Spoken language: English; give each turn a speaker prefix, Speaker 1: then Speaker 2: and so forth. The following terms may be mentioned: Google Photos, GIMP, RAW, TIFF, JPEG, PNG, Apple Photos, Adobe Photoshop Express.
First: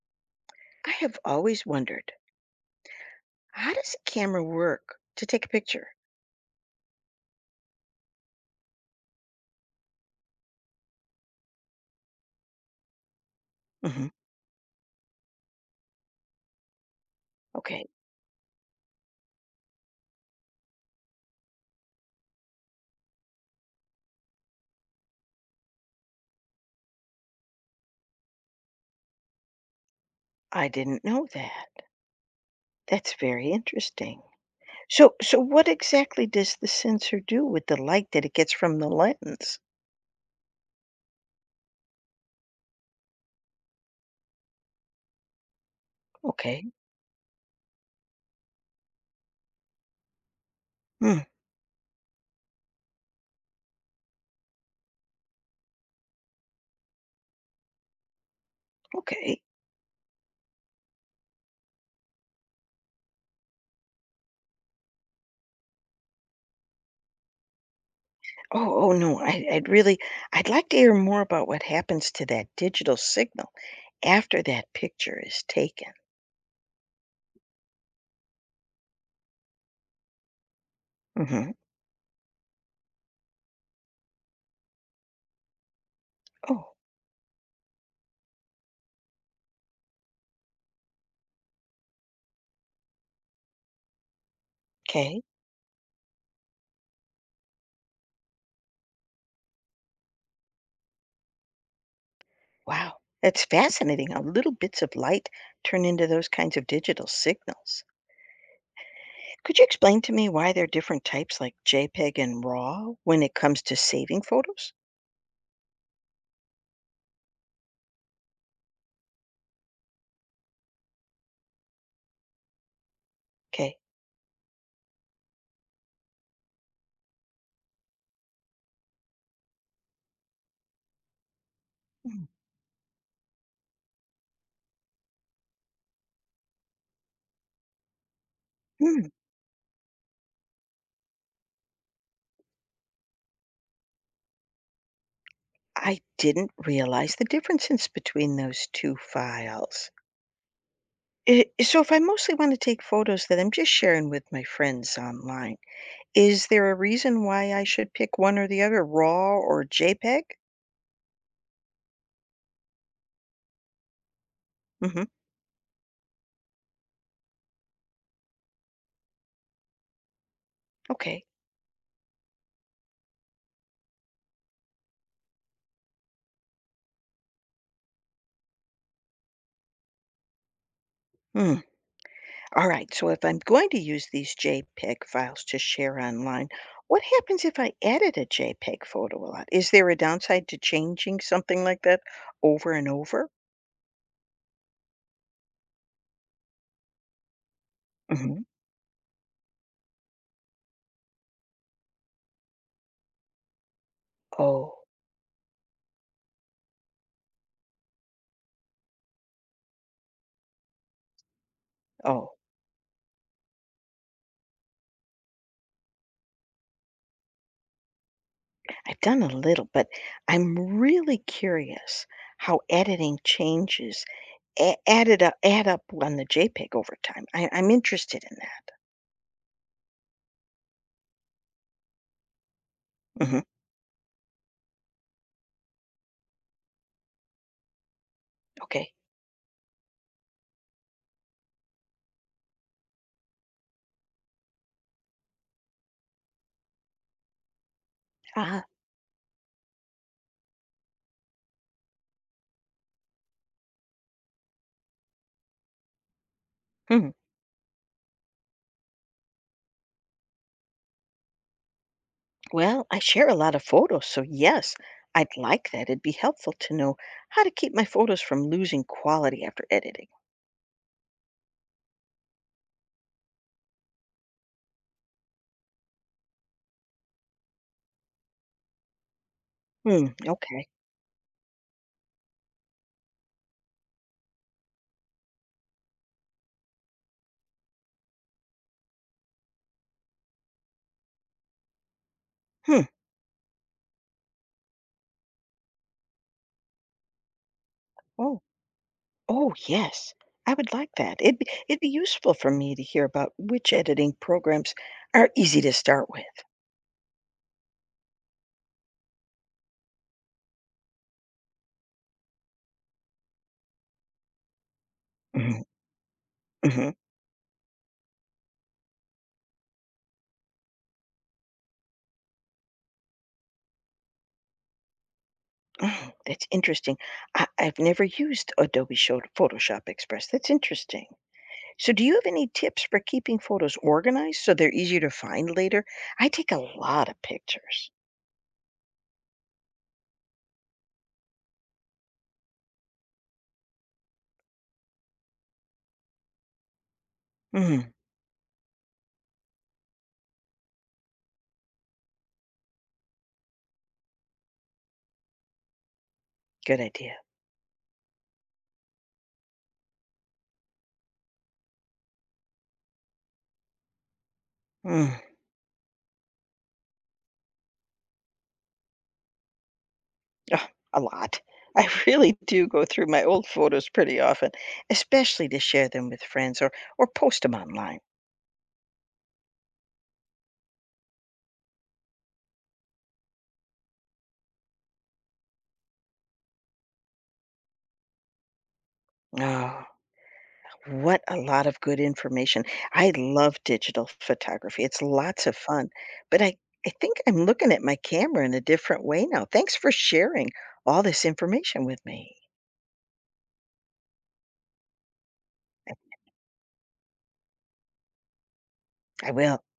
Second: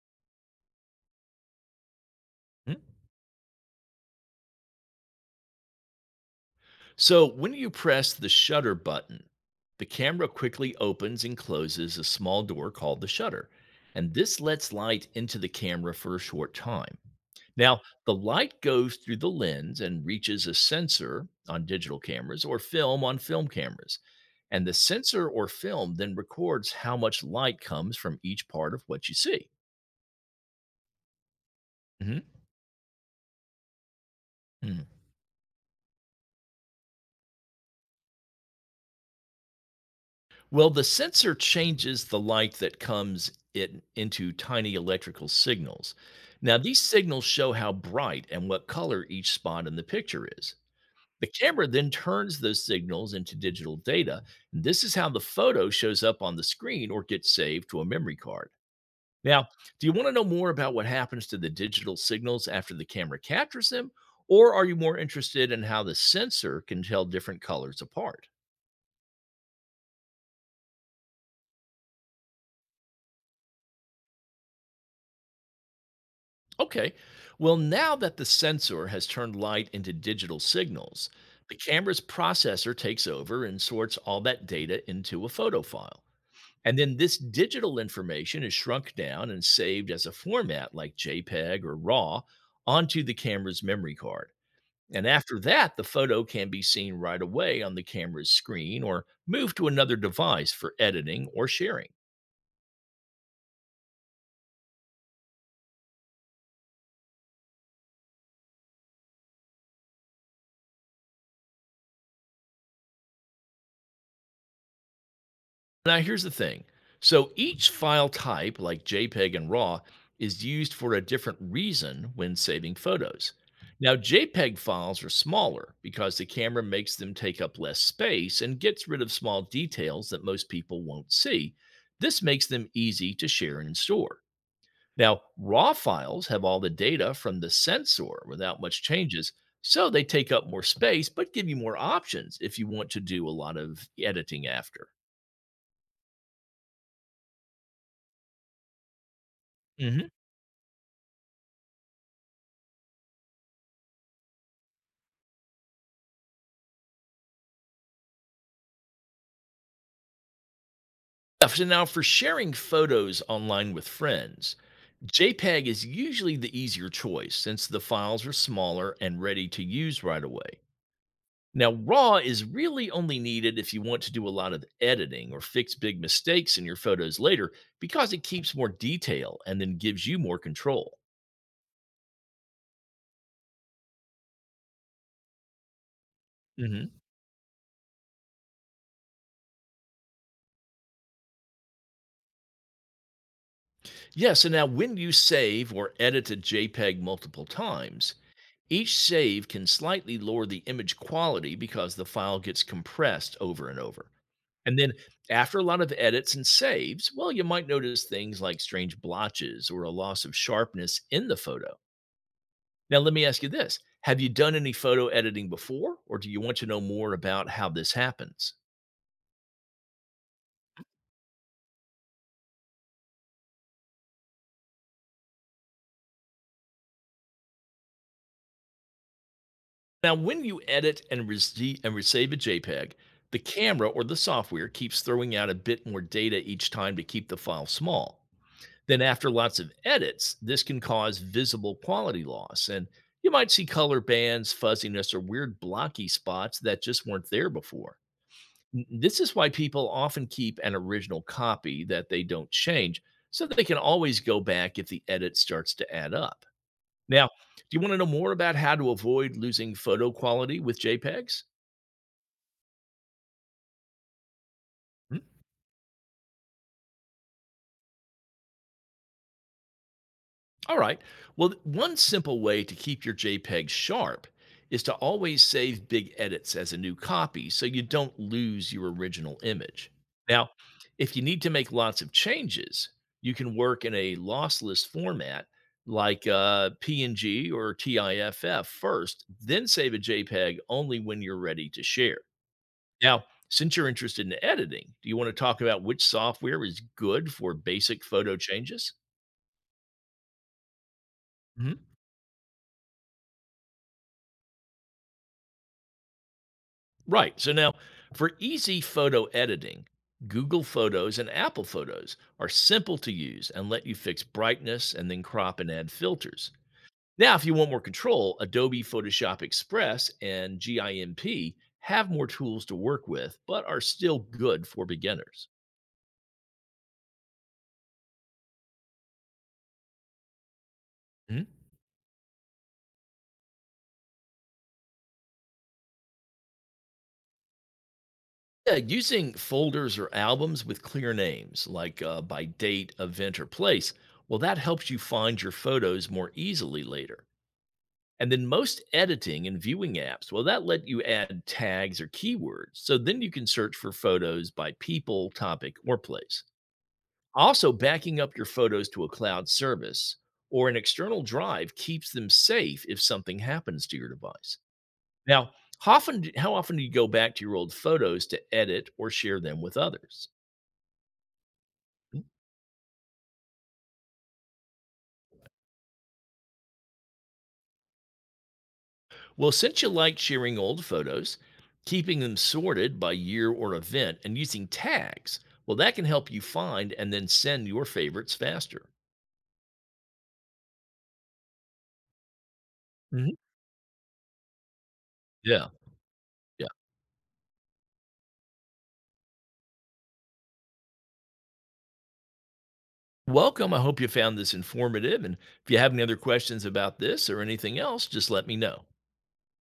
Speaker 1: I have always wondered,
Speaker 2: Hmm?
Speaker 1: how does a camera work to take a picture?
Speaker 2: So, when you press the shutter button, the camera quickly opens and closes a small door called the shutter,
Speaker 1: Hmm.
Speaker 2: and this lets light into the camera for a short time. Now,
Speaker 1: Okay.
Speaker 2: the light goes through the lens and reaches a sensor on digital cameras or film on film cameras. And the sensor or film then records how much light comes from each part of what you see.
Speaker 1: I didn't know that.
Speaker 2: Mhm.
Speaker 1: That's very interesting. So what exactly does the sensor do with the light that it gets from the lens?
Speaker 2: Well, the sensor changes the light that comes in, into tiny electrical signals. Now,
Speaker 1: Okay.
Speaker 2: these signals show how bright and what color each spot in the picture is.
Speaker 1: Hmm.
Speaker 2: The camera then turns those signals into digital data, and this is how the photo shows up on the screen or gets saved to a memory card.
Speaker 1: Okay.
Speaker 2: Now, do you want to know more about what happens to the digital signals after the camera captures them, or are you more interested in how the sensor can tell different colors apart?
Speaker 1: Oh no. I'd really, I'd like to hear more about what happens to that digital signal after that picture is taken.
Speaker 2: Okay. Well, now that the sensor has turned light into digital signals,
Speaker 1: Hmm.
Speaker 2: the camera's processor takes over and sorts all that data into a photo file.
Speaker 1: Oh,
Speaker 2: And then this digital information is shrunk down and saved as a format like JPEG or RAW onto the camera's memory card. And
Speaker 1: okay.
Speaker 2: after that, the photo can be seen right away on the camera's screen or moved to another device for editing or sharing.
Speaker 1: Wow. That's fascinating how little bits of light turn into those kinds of digital signals. Could you explain to me why there are different types like JPEG and RAW when it comes to saving photos?
Speaker 2: Now, here's the thing. So each file type, like JPEG and RAW, is used for a different reason when saving photos.
Speaker 1: Okay.
Speaker 2: Now, JPEG files are smaller because the camera makes them take up less space and gets rid of small details that most people won't see. This
Speaker 1: Mm.
Speaker 2: makes them easy to share and store. Now, RAW files have all the data from the sensor without much
Speaker 1: Hmm,
Speaker 2: changes, so they take up more space but give you more options if you want to do a lot of editing after.
Speaker 1: I didn't realize the differences between those two files.
Speaker 2: Mhm.
Speaker 1: So, if I mostly want to take photos that I'm just sharing with my friends online, is there a reason why I should pick one or the other, RAW or JPEG?
Speaker 2: Now for sharing photos online with friends,
Speaker 1: Hmm.
Speaker 2: JPEG is usually the easier choice since the files are smaller and ready to use right away.
Speaker 1: Okay.
Speaker 2: Now, RAW is really only needed if you want to do a lot of editing or fix big mistakes in your photos later because it keeps more detail and then gives you more control.
Speaker 1: Hmm. All right, so if I'm going to use these JPEG files to share online,
Speaker 2: Hmm.
Speaker 1: what happens if I edit a JPEG photo a lot? Is there a downside to changing something like that over and over?
Speaker 2: Yeah, so now when you save or edit a JPEG multiple times,
Speaker 1: Hmm.
Speaker 2: each save can slightly lower the image quality because the file gets compressed over and over. And
Speaker 1: Oh,
Speaker 2: then after a lot of edits and saves, well, you might notice things like strange blotches or a loss of sharpness in the photo.
Speaker 1: oh,
Speaker 2: Now, let me ask you this. Have you done any photo editing before, or do you want to know more about how this happens?
Speaker 1: I've done a little, but I'm really curious how editing changes add up on the JPEG over time. I'm interested in that.
Speaker 2: Now, when you edit and, rece- and receive a JPEG, the
Speaker 1: Hmm.
Speaker 2: camera or the software keeps throwing out a bit more data each time to keep the file small.
Speaker 1: Okay.
Speaker 2: Then after lots of edits, this can cause visible quality loss. And you might see color bands, fuzziness, or weird blocky spots that just weren't there before.
Speaker 1: Ah.
Speaker 2: This is why people often keep an original copy that they don't change so they can always go back if the edit starts to add up.
Speaker 1: Hmm.
Speaker 2: Now, do you want to know more about how to avoid losing photo quality with JPEGs?
Speaker 1: Well, I share a lot of photos, so yes,
Speaker 2: Hmm?
Speaker 1: I'd like that. It'd be helpful to know how to keep my photos from losing quality after editing.
Speaker 2: All right. Well, one simple way to keep your JPEG sharp is to always save big edits as a new copy so you don't lose your original image.
Speaker 1: Hmm,
Speaker 2: Now,
Speaker 1: okay.
Speaker 2: if you need to make lots of changes, you can work in a lossless format like PNG or TIFF first, then save a JPEG only when you're ready to share.
Speaker 1: Hmm.
Speaker 2: Now, since you're interested in editing, do you want to talk about which software is good for basic photo
Speaker 1: Oh,
Speaker 2: changes?
Speaker 1: oh yes. I would like that. It'd be useful for me to hear about which editing programs are easy to start with.
Speaker 2: Right. So now for easy photo editing, Google Photos and Apple Photos are simple to use and let you fix brightness and then crop
Speaker 1: Hmm.
Speaker 2: and add filters.
Speaker 1: Hmm.
Speaker 2: Now, if you want more control, Adobe Photoshop Express and GIMP have more tools to work with, but are still good for beginners.
Speaker 1: Oh, that's interesting. I've never used Photoshop Express. That's interesting.
Speaker 2: Hmm?
Speaker 1: So, do you have any tips for keeping photos organized so they're easier to find later? I take a lot of pictures.
Speaker 2: Yeah, using folders or albums with clear names, like by date, event, or place, well, that helps you find your photos more easily later.
Speaker 1: Mm,
Speaker 2: And then most editing and viewing apps, well, that let you add tags or keywords. So then you can search for photos by people, topic, or place.
Speaker 1: good idea.
Speaker 2: Also, backing up your photos to a cloud service or an external drive keeps them safe if something happens to your device.
Speaker 1: Mm.
Speaker 2: Now, how often do you go back to your old photos to edit or share them with others?
Speaker 1: Oh, a lot. I really do go through my old photos pretty often, especially to share them with friends or post them online.
Speaker 2: Well, since you like sharing old photos, keeping them sorted by year or event and using tags, well, that can help you find and then send your favorites faster.
Speaker 1: Oh, what a lot of good information. I
Speaker 2: Mhm.
Speaker 1: love digital photography. It's lots of
Speaker 2: Yeah.
Speaker 1: fun. But
Speaker 2: Yeah.
Speaker 1: I think I'm looking at my camera in a different way now. Thanks for sharing all this information with me.
Speaker 2: Welcome. I hope you found this informative. And if you have
Speaker 1: I
Speaker 2: any other questions about this or anything else, just let me know.
Speaker 1: I will.